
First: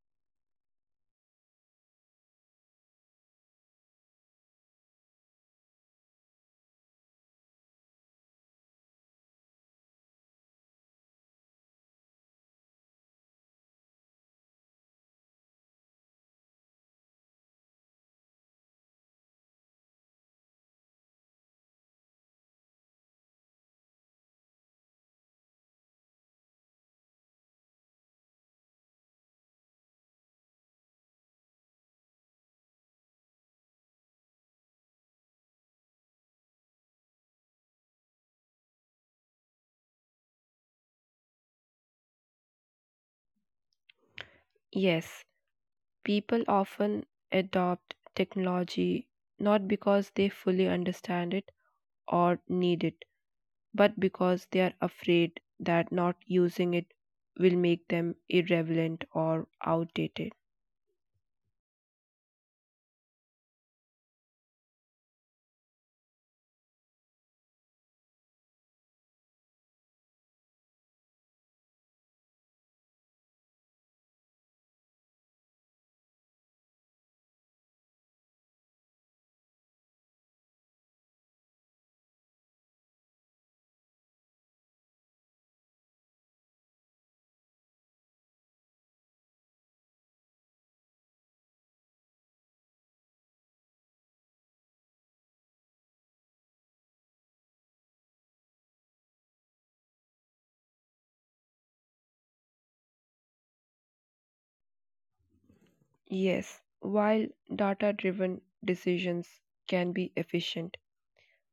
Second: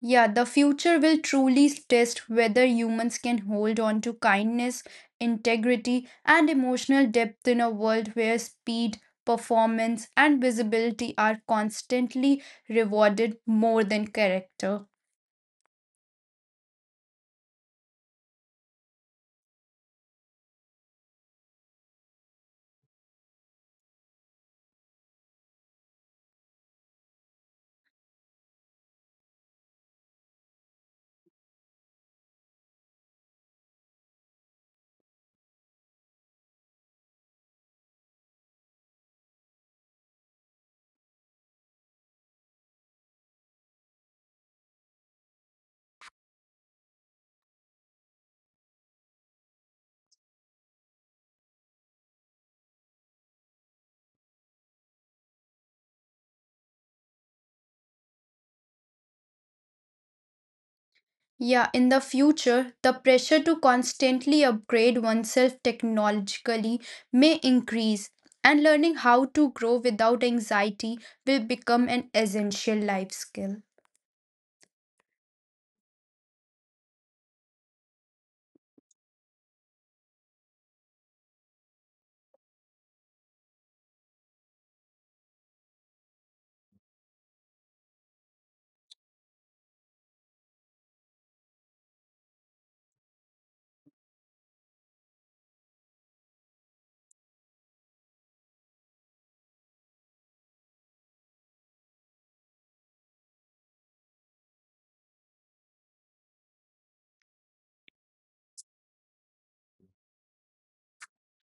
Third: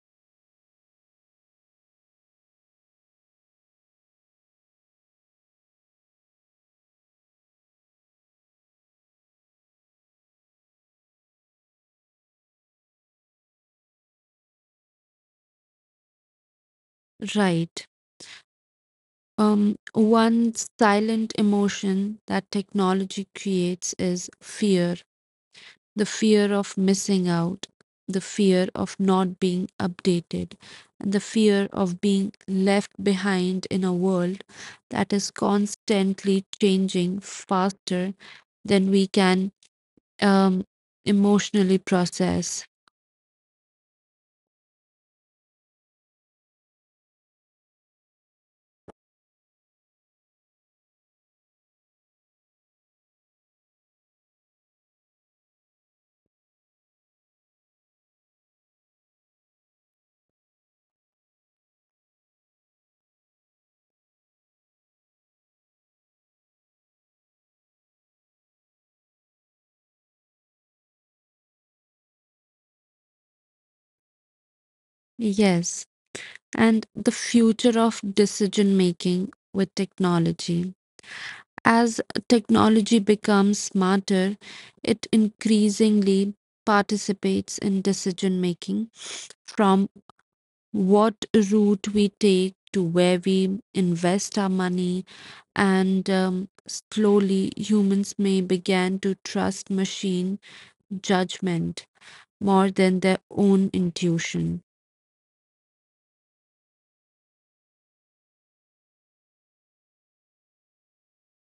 S3: Yeah, the future will truly test whether humans can hold on to kindness, integrity, and emotional depth in a world where speed, performance, and visibility are constantly rewarded more than character.
S1: Right. Um, one silent emotion that technology creates is fear, the fear of missing out, the fear of not being updated, and the fear of being left behind in a world that is constantly changing faster than we can um, emotionally process.
S2: Yes, people often adopt technology not because they fully understand it or need it, but because they are afraid that not using it will make them irrelevant or outdated.
S3: Yeah, in the future, the pressure to constantly upgrade oneself technologically may increase, and learning how to grow without anxiety will become an essential life skill.
S1: Yes, and the future of decision making with technology. As technology becomes smarter, it increasingly participates in decision making from what route we take to where we invest our money, and um, slowly humans may begin to trust machine judgment more than their own intuition.
S2: Yes, while data driven decisions can be efficient,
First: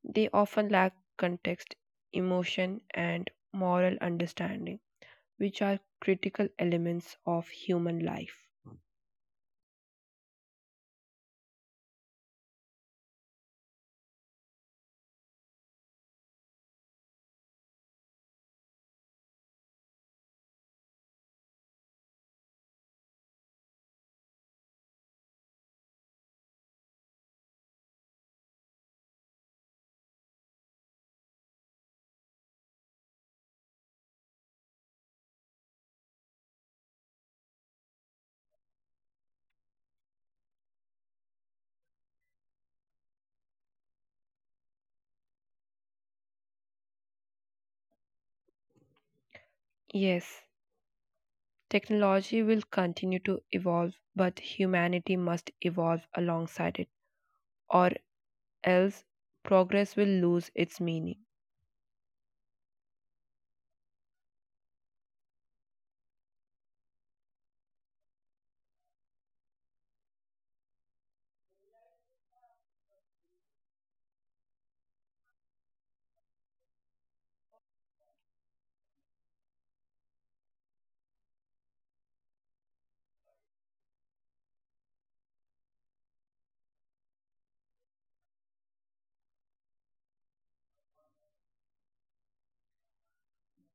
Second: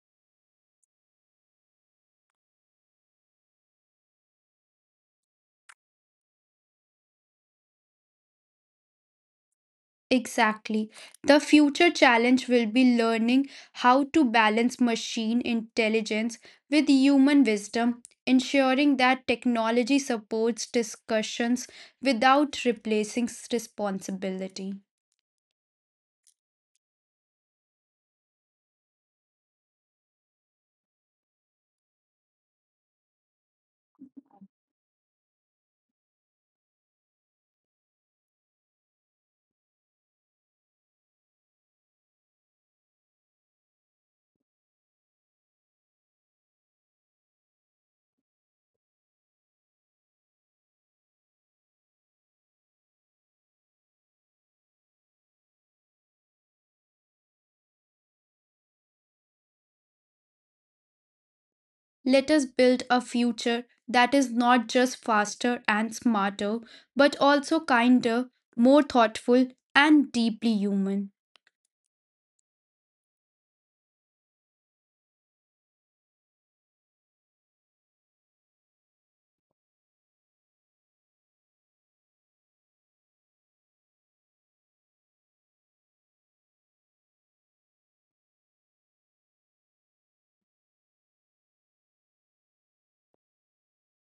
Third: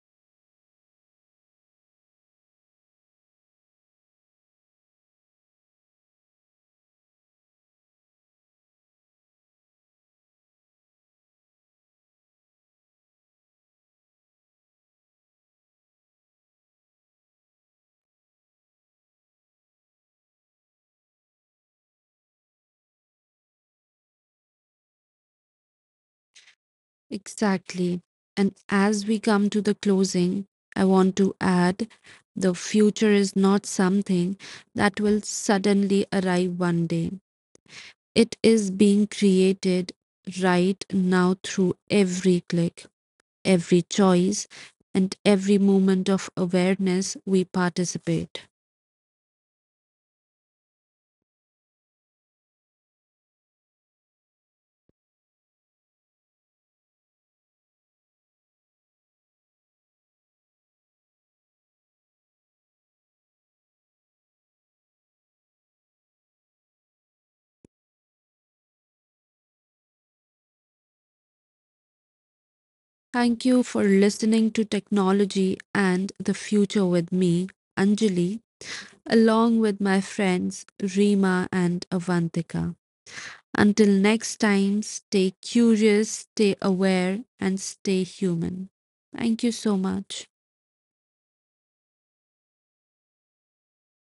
S2: they often lack context, emotion, and moral understanding, which are critical elements of human life.
S3: Exactly. The future challenge will be learning how to balance machine intelligence with human wisdom, ensuring that technology supports discussions without replacing s- responsibility.
S1: Exactly. And as we come to the closing, I want to add the future is not something that will suddenly arrive one day. It is being created right now through every click, every choice, and every moment of awareness we participate.
S2: Yes, technology will continue to evolve, but humanity must evolve alongside it, or else progress will lose its meaning.
S3: Let us build a future that is not just faster and smarter, but also kinder, more thoughtful, and deeply human.
S1: Thank you for listening to Technology and the Future with me, Anjali, along with my friends Rima and Avantika. Until next time, stay curious, stay aware, and stay human. Thank you so much.